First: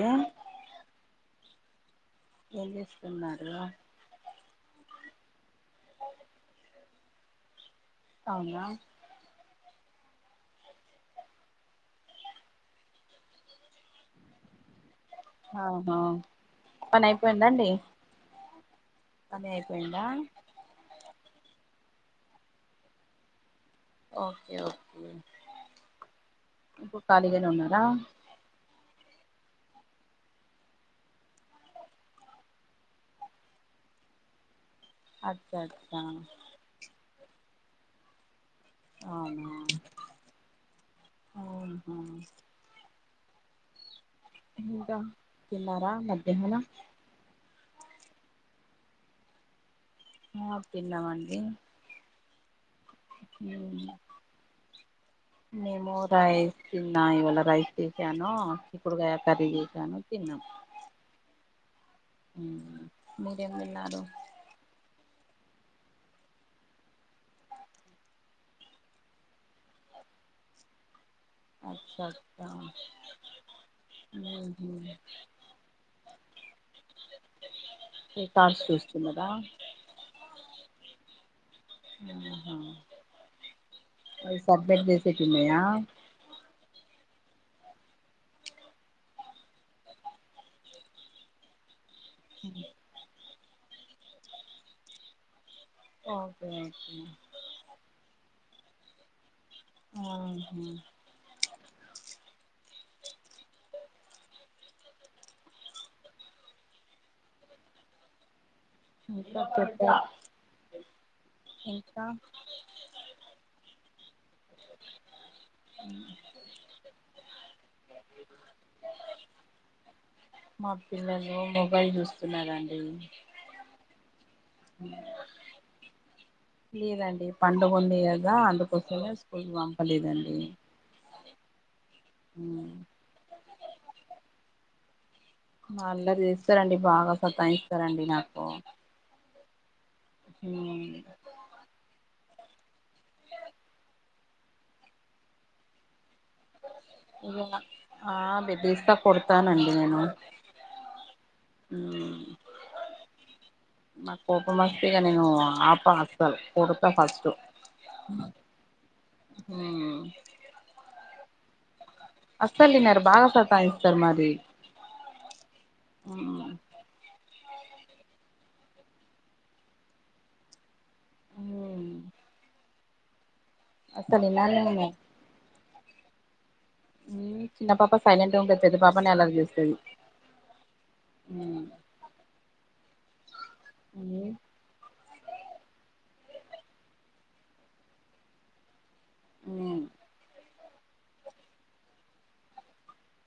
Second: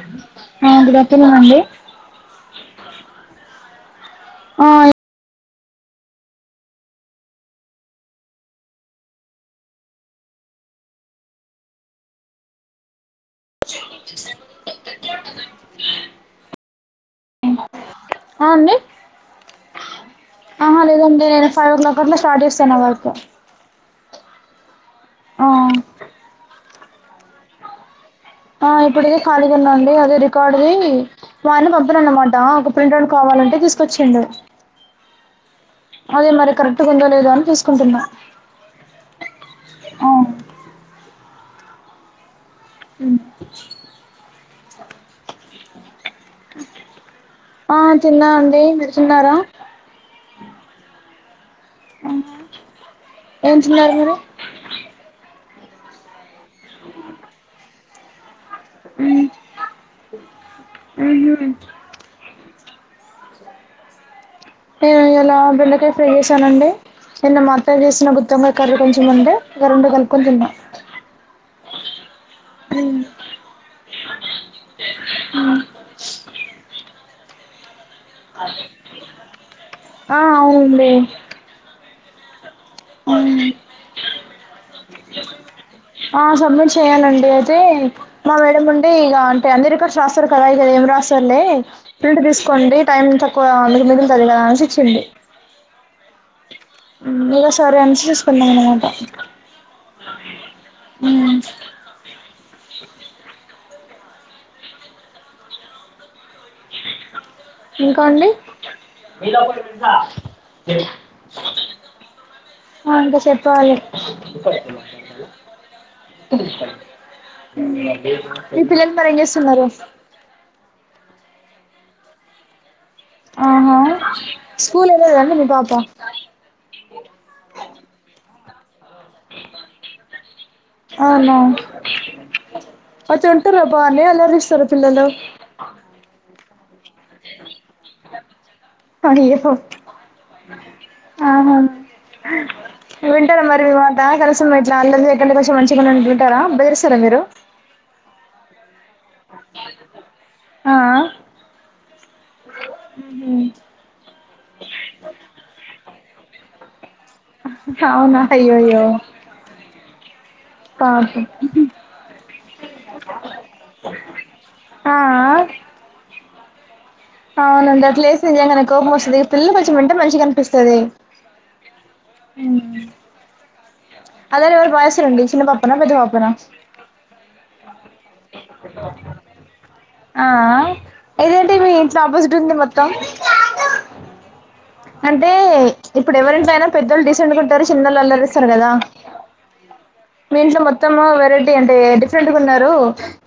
ఏం ఆ good afternoon అండి ఏం చేస్తున్నారు ఆ అవునా ఆహా పని అయిపోయిందా అండి ఆ అండి పని ఆహా లేదన్ నేను ఫైవ్ ఓ క్లాక్ అట్ల స్టార్ట్ చేస్తాను నా వర్కు ఓకే ఓకే ఆ ఇప్పుడు ఖాళీగానే ఉన్నారా ఆ ఇప్పుడే ఖాళీగా ఉన్నా అండి అదే రికార్డుది వారిని పంప అనమాట ఒక ప్రింట్ అడ్ కావాలి అంటే తీసుకొచ్చిండు అచ్చా అచ్చా లేద అని తీసుకుంటున్నా ఆనా ఆ అ ఇంకా తిన్నారా మధ్యాహ్నం ఆ తిన్న అండి మీరు చిన్నారా ఆ తిన్నామండి ఏం చిన్నారు మీరు నేము రైస్ తిన్నా ఇవాళ రైస్ తీసాను ఇప్పుడుగా మ్మ్, కరీగ చేశాను తిన్నాం మ్హూ. మీరెం తిన్నారు నేను ఇయాల బెండకాయ ఫ్రై చేశానండి నిన్న మాఅత్తయ్య చేసిన గుత్తంగాయ కర్రీ కొంచెం ఉండే రెండు కలుపుకొని తిన్నా అచ్చా రికార్డ్స్ చూస్తున్నారా ఆ అవును అండి ఉ సబ్మిట్ చేసేటున్నాయా ఆ సబ్మెట్ చెయాలండి అయితే మా మేడం ఉండే ఇక అంటే అందరి ఇక్కడ రాస్తారు కదయి కదా ఏమి రాసారులే ఫిల్ట్ తీసుకోండి టైం తక్కువండు మిగుల్ తదీ గదా అన్ షిచ్చిందీ ఓకే ఓకే ఉమ్ ఇగ సరే అన్ షిష్ కున్న అనామాట ఔనా ఇంకా అండి ఇంకా వెళ్ళకొండు పిల్ సా చెప్ప జెపి ఇంకా ఆ ఇంకా షేప్పాలే ఉమ్ మీ పిల్లల్ మరి ఏం జేస్తున్నరు మా పిల్లలు మొబైల్ జూస్తున్నారండి ఆహా స్కూల్ వెళ్ళలేదా అండి మీ పాప లేదండి పండగుంది గద అందుక్ పొద్దున్న స్కూల్ కీ పంపలేదండి ఉమ్ మచుంటారా బానే అల్లర్ జేస్తరా పిల్లలు అల్లర్ జేస్తారండి బాగా సత్తయిస్తారండి నాకు కనీ హో ఉమ్ ఆహా హ వింటారా మరి మీవాంతా కల్ సమ్మ ఇట్లా అల్లర్ జేయకుండా కొంచం ఎంటేం మంచిగునండ్రు టార బేదిరిస్తరా మీరు తీస్త కొడతానండి నేను ఆ అ ఉమ్ హై నాక్ కోపమోస్తే ఇగ నేను ఆప అస్సల్ కోడు ఆహ్ ఔనా అయ్యో అయ్యో ఉమ్ పాపమ్ ఉహ్ అస్సల్ దిన్నరు బాగా సతాయిస్తారు మరి ఆ ఔనండి అట్లేసే నిజంగనే కోపమోస్సది పిల్ల కోచ్చమంటే మంచిగానిపిస్తది ఉమ్ అసలు వినాలి అల్లరెవరు బా జెస్తరండి చిన్న పాపన పెద్దపాపనా ఉమ్ చిన్న పాప సైలెంట్ గుంటది పెద్దపాపనే అలర్ జేస్తది ఇదెంటీ మీ ఇంట్లో ఆపోజిట్ ఉంది మొత్తం మమ్మి క్యాదో ఏందీ అంటే ఇప్పుడు ఎవరింట్లైనా పెద్దోళ్ళు డిసెంటు గుంటరు చిన్నోళ్ళు అల్లర్ జేస్తర్ గదా ఉమ్ ఇంట్లో మొత్తము వెరైటీ అంటే డిఫ్ రెంట్ గున్నరు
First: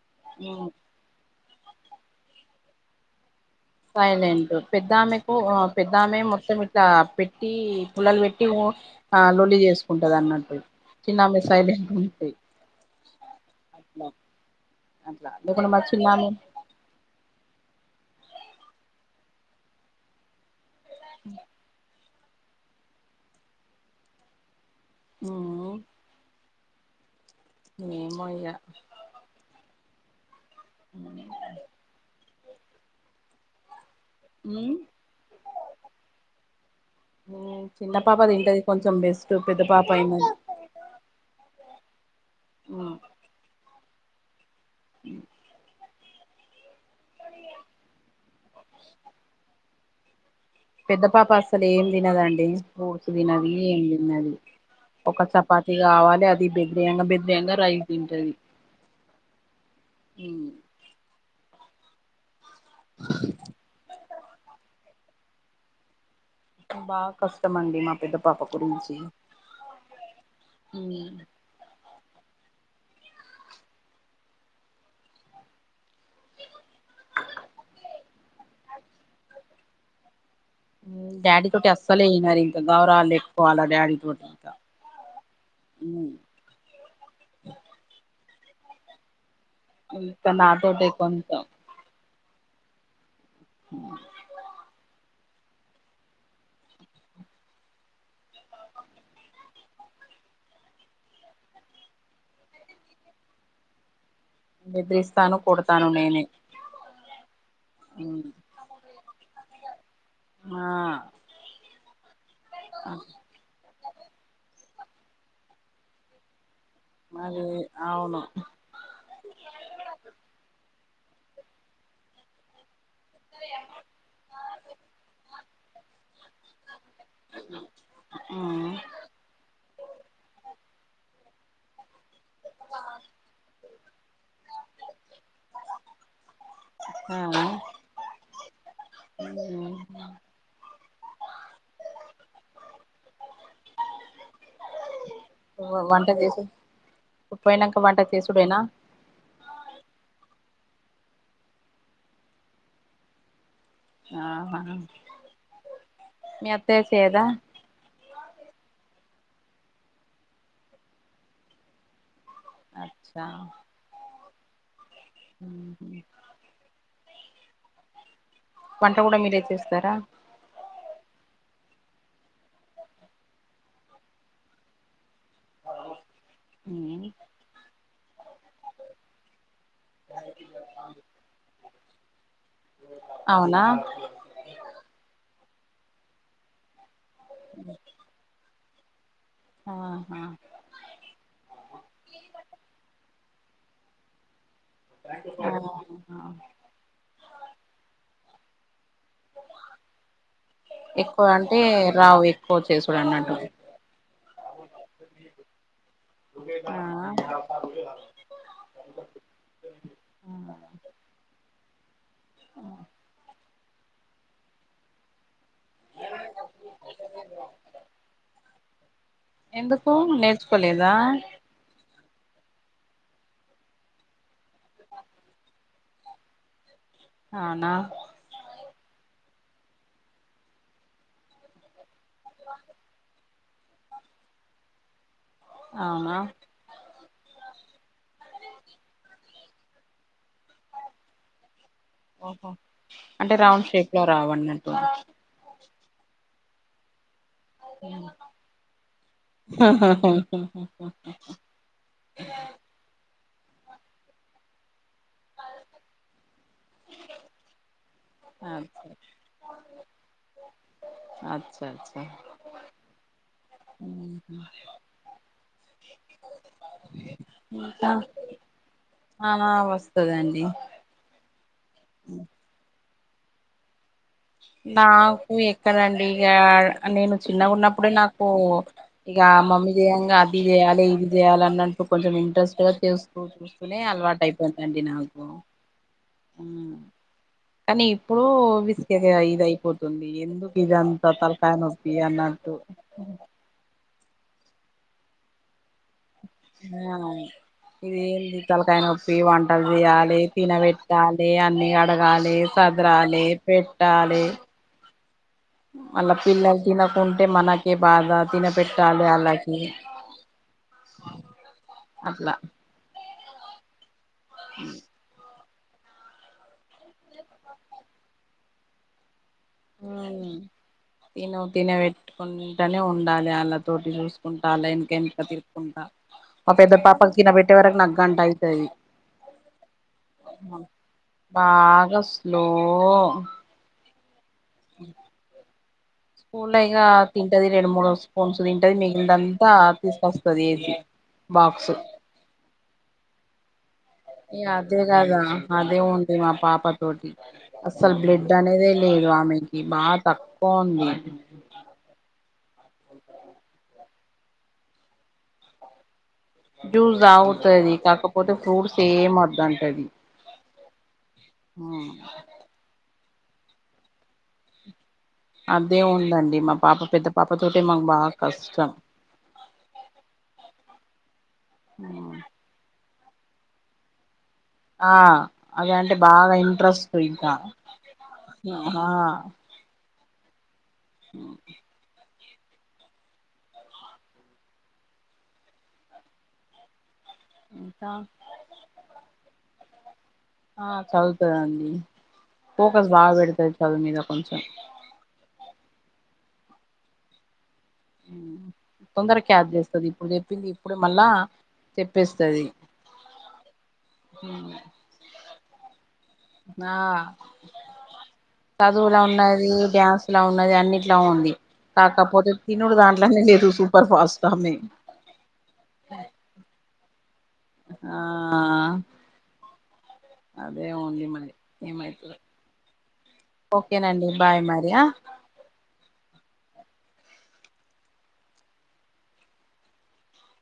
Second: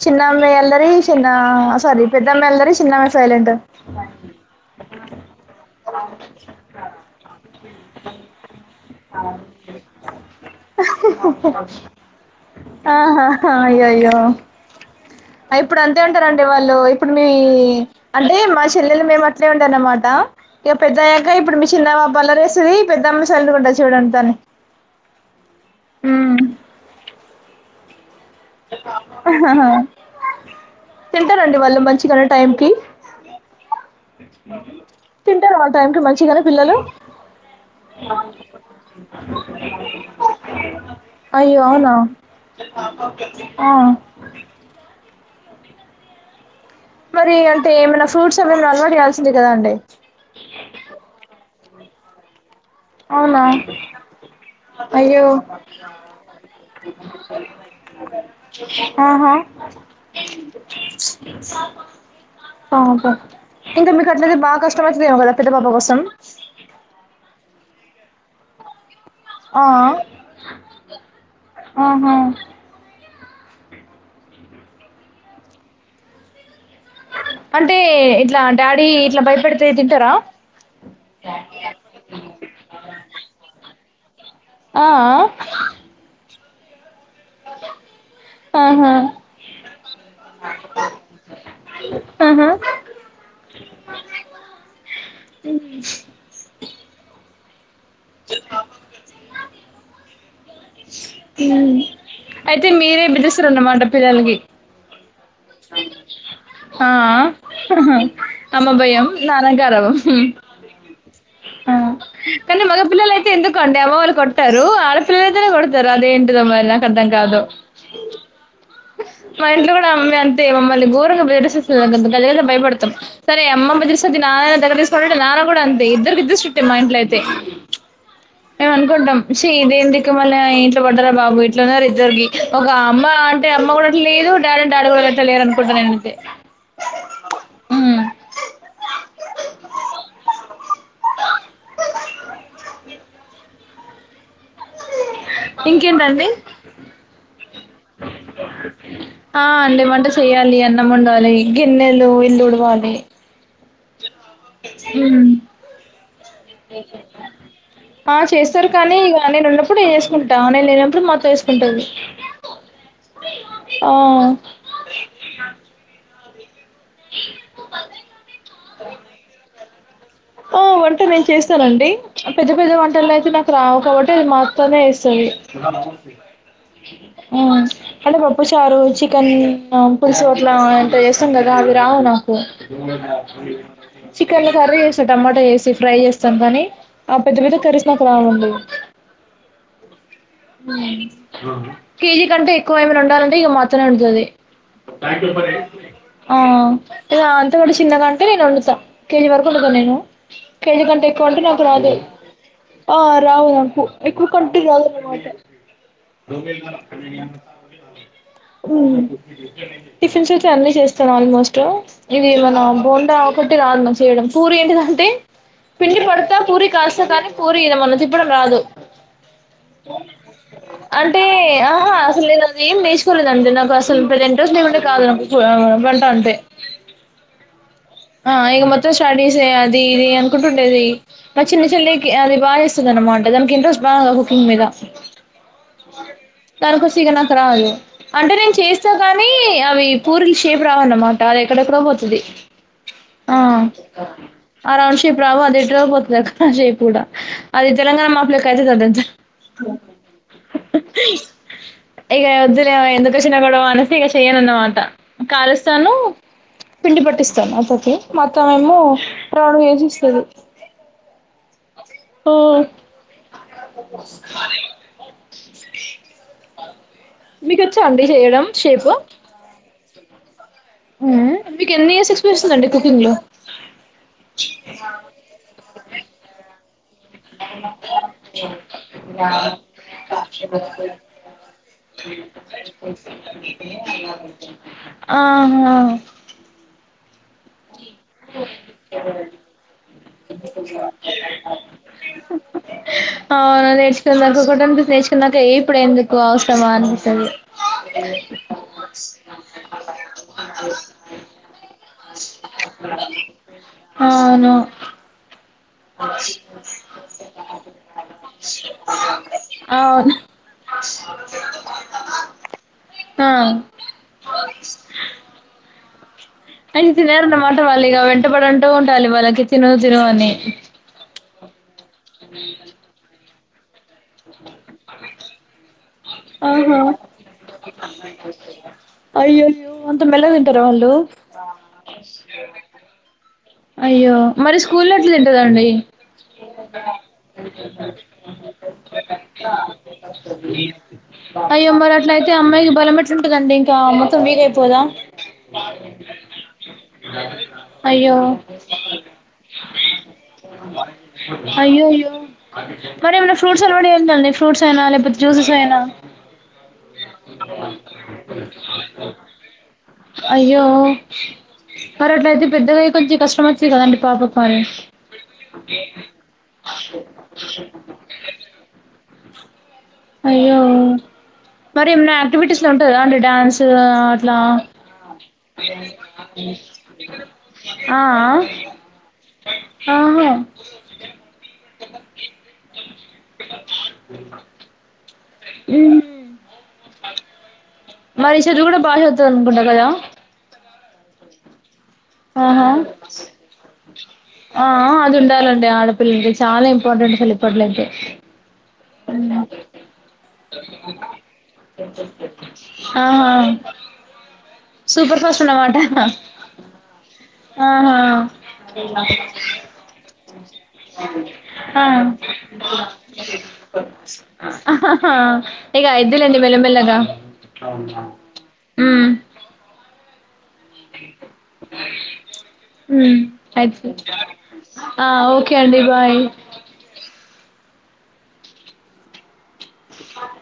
చిన్నమే అల్లరి చేన్ ఆ స్వారీ పెద్దామే అల్లరీ చిన్నామె సైలెంటు సైలెంటు పెద్దామెకు ఉ ఆ పెద్దామె మో మొత్తమీట్లా పెట్టి పుల్లల్ పెట్టి ఓన్ ఆ లోల్లి జేస్సుకుంటదన్నట్టు చిన్నామే సైలట్ ఉంటై ఆహాహా అయ్యోయ్యో అట్లా ఐ లేకుంటే మా ఇప్పుడంతే చిన్నామె ఉంటారండి వాళ్ళు ఇప్పుడు మీ అంటేమ్ మా చెల్లెలు మేము అట్లే ఉండే అనమాట ఇక పెదై ఐయ్యాక్ ఇంకా ఇప్పుడు మీ చిన్న పాప అల్లర్ జేస్తది పెద్దమ్మ సైలేంటుగ ఉంటది చూడండి తనే ఔనా ఏమోయి ఆహ్ ఆహా తింటరండి వాళ్ళు మంచిగనే టైం కి తింటార వాల్ టైంకి మంచిగనే పిల్లలు చిన్న పాప తింటది కొంచెం బెస్ట్ పెద్ద పాప అయినది అయో అవునా ఆ [inaudible] మరి అంటే ఏమైనా ఫ్రూట్స్ ఏమనా అలవాటు చేయాల్సిందే కదా అండి పెద్ద పాప అస్సలు ఏం తినదండి ఫ్రూట్స్ అవునా తినదు ఏం తిన్నది ఒక అయ్యో చపాతి కావాలి అది బెద్రేయంగా బెద్రేయంగా రైస్ తింటది ఆహా [unintelligible] పాపం ఇంకా మీకు అట్లయితే బాగా కష్టమైతదేమో కదా పెద్ద పాప కోసం బా కస్టమండి మా పెద్ద పాప గురించి ఆ ఆహ ఇగు అంటే ఇట్లా డాడీ ఇట్లా భయపడితే తింటారా డాడీ తోటి అస్సలే అయినారు ఇంకా గౌరలు ఎక్కువ అలా డాడీతోటి ఇంకా ఆ ఉ [unintelligible] ఆహా ఇక నాటోటే కొంత ఆహా ఆ తింజ్ చె అయితే మీరే బిజీరిస్తరణమాట పిల్లలకి తను కొడుతాను నేన్ ఆ అమ్మ భయం నాన్న గారాబం ఆ ఆ కానీ మగ పిల్లలైతే ఎందుకుం ఎవల్ కొట్టారు ఆడపిల్లయితేనే కొడతారు అదేంటిదోమరి మరి అవును మా ఇంట్లో కూడా అమ్మ అంతే మమ్మల్ని ఘోరంగా బదిరేస్తుద్ద తల్లి భయపడుతుంది సరే అమ్మమ్మ చూస్తాంది నాన్న దగ్గ తీసుకుంటే నాన్న కూడా అంతే ఇద్దరికి ఇద్దరు స్ట్రైటే మా ఇంట్లో అయితే మేం అనుకుంటాం చి ఇదేందిక్కుమాలినా ఇంట్లో పడ్డారా బాబు ఇ ఇట్లా ఉన్నారు ఇద్దరికి ఒక అమ్మ అంటే అమ్మ కూడా అట్లా లేదు డాడీ అని డాడీ కూడా ఇంట్ల లేరు అనుకుంటాను నేన్ అయితే ఆ ఆ వంట ఇంకేంటండి చేసే పోయినాక వంట చేసుడేనా ఆ అండి వంట చెయ్యాలి అన్నం వండాలి గిన్నెలు ఇల్లు ఉడ్వాలి ఆహ మీ అత్తయ్య చేయదా ఆ చేస్తారు కానీ ఇక నేను ఉన్నప్పుడు నేన్ చేేసుకుంటా నేను లేనప్పుడు మా చేసుకుంటాంది అచ్చా ఉహ్మ్ కు పే [unintelligible] వంట కూడా మీరే చేస్తారా ఆ వంట నేను చేస్తానండి పెద్ద పెద్ద వంటలు అయితే నాకు రావు కాబట్టి అది మ ఆత్తనే చెయ్యాలి ఉ అంటే పప్పు చారు చికెన్ పులుషోట్ల అంత చేస్తాం కదా అవి రావు అవునా చికెన్ కర్రీ వేస్తా టమాటా వేసి ఫ్రై చేస్తాం కానీ ఆ పెద్ద పెద్ద కర్రీస్ నాకు రావు ఆహా కేజీ కంటే ఎక్కువ ఏమినా ఉండాలంటే ఇక మా అత్తనే వండుతాది ఆ ఇ అంతకంటే చిన్నగా అంటే నేను వండుతా కేజీ వరకు వండుతా నేను కేజీ కంటే ఎక్కువ అంటే నాకు రాదు రావు ఎక్కువ చేసుడు ఆ అన్నట్టు రావు ఉప్పు ఎక్కువ కంటూ రాదున్నమాట [unintelligible] టిఫిన్స్ అయితే అన్నీ చేస్తాను ఆల్మోస్ట్ ఇది మనం బొండా ఒకట్టి రాదు చేయడం పూరి ఏంటిదంటే పిండి పడతా పూరి కాస్తే కానీ పూరి ఈయన మన తిప్పడం రాదు ఎందుకు నేర్చుకోలేదా అంటే ఆహా అసలు లేదు అది ఏం నేచుకోలేదంటే నాకు అసలు ప్రజెంట్ రోజులు ఏమంటే కాదు నా వంట అంటే అవునా ఆ ఇక మొత్తం స్టడీస్ అది ఇది అనుకుంటుండేది నా చిన్న చెల్లికి అది బాగా చేస్తుంది వంట బాగా దానికీ ఇంట్రెస్ట్ కుకింగ్ మీద అవునా దానికోసం నాకు రాదు అంటే నేను చేస్తా కానీ అవి పూరిలు షేప్ రావ అన్నమాట ఎక్కడెక్కడ పోతుంది ఓహో అంటే ఆ రౌండ్ షేప్ లో రావన్నట్టు ఆ రౌండ్ షీప్ రావు ఎ పోతుంది అ కయ కూడా అది తెలంగాణ మాపలకి అవుతు కాంత ఇక వద్దులే ఎందుకుచ్చిన గొడవ అనేసి ఇక చెయ్యనాన్న మా టా కాలస్తాను పిండి పట్టిస్తాను అత్తకీ మా అత్తమా ఏమో రౌండ్ గా చేసి ఇస్తది అచా అచ్చ ఓ మీక వచ్చా అండి ఇంకా చేయడం షేపు వాస్తదండి మీకు ఎన్ని ఇయర్స్ ఎక్స్పీరియన్స్ందండి కుకింగ్ లో నాకు ఎక్కడండి ఇక నేను చిన్నగా ఉన్నప్పుడే నాకు ఇక మమ్మీ చేయంగా అది చేయాలి ఇది చేయాలి అన్న అంట కొంచెం ఇంట్రెస్ట్ గా చేస్తూ చూస్తూనే అలవాటు అయిపోందండి నాకు ఆహా కానీ ఇప్పుడు విసికేది ఇది అయిపోతు అన్నట్టు అవునూ సో నాకు ఒకటి నేర్చుకున్నాక ఇప్పుడు ఎందుకు అవసరమా ఆ అనిపిస్తుంది ఇది జ తలకాయ నొప్పి వంటలు తీయాలి తినబెట్టాలి అన్ని కడగాలి సదరాలి పెట్టాలి అవును మళ్ళ పిల్లలు తినకుంటే మనకే బాధ తినపెట్టాలి ఆళ్ళకి అవును అట్లా ఆ హ అయితే తినేరన్నమాట వాళ్ళు ఇక వెంటపడంటూ ఉండాలి వాళ్ళకి తిను తను అని తిన తినబెట్టుకుంటనే ఉండాలి అళ్ళతోటి చూసుకుంటా అలా వెనక వెనక తిరుక్కుంటా మా పెద్ద ఆహా పాపకు తినబెట్టే వరకు నాకు గంట అయితది అయ్యయ్యో అంత మెల్లగా తింటారా వాళ్ళు బాగా స్లో అయ్యో మరి స్కూల్ట్లు తింటుదండి స్కూల్లో ఇగా తింటది రెండు మూడు స్పూన్స్ తింటది మిగిలిందంతా తీసుకొస్తది అయ్యో బాక్స్ మరిట్లయితే అమ్మాయికి బలం ఎట్లుంటుందండి ఈ అదే కదా అదే ఉంది మా పాప రోటి అసలు అయ్యో బ్లడ్ అనేదే లేదు ఆమెకి బాగా తక్కువ ఉంది అయ్యయ్యో మరి ఏమైనా ఫ్రూట్స్ అలవాడ్ చేయండండి ఫ్రూట్స్ అయినా లేకపోతే జ్యూసెస్ అయినా జ్యూస్ తాగుతది కాకపోతే ఫ్రూట్స్ ఏం వద్దంటది అయ్యో మరి అట్లా అయితే పెద్దగా కొంచెం కష్టం వచ్చిది కదండి పాప మరి అదే ఉందండి మా పాప పెద్ద పాప తోటె మాకు బాగా కష్టం అయ్యో మరి ఏమన్న యాక్టివిటీస్ లో ఉంటదా అండి డ్యాన్స్ అట్లా ఆ అది అంటే బాగా ఇంట్రెస్ట్ ఇంకా ఆ ఆ ఆహా ఉ అ మరి చెదువు కూడా బా చదువుతదనుకుంటా కదా ఆ చదువుతదండి ఆహా ఫోకస్ బాగా పెడతది చదువు మీద కొంచెం ఆ అదుండాలెండి ఆడ పిల్ పిల్లలకి చాలా ఇంపార్టెంట్ అసలు ఇప్పట్లో అయితే తొందర క్యాప్ చేస్తది ఇప్పుడు చెప్పింది ఇప్పుడే మళ్ళా చెప్పేస్తది ఆహా ఊ స్తున్నదట ఆ చదువులా ఉన్నది డ్యాన్సు లా ఉన్నది అన్నిట్లా ఉంది కాకపోతే తినుడు దాంట్లోనే ఎరుగు ఇగ అయ్యిదిలెండి మెల్ల మెల్ల గా ఆ అదే ఓన్లీ మరి ఏమైతదొ మ్మ్ అయిద్ది ఓకేనండి బాయ్ మరి ఆ ఓకే అండి బాయ్ బాయ్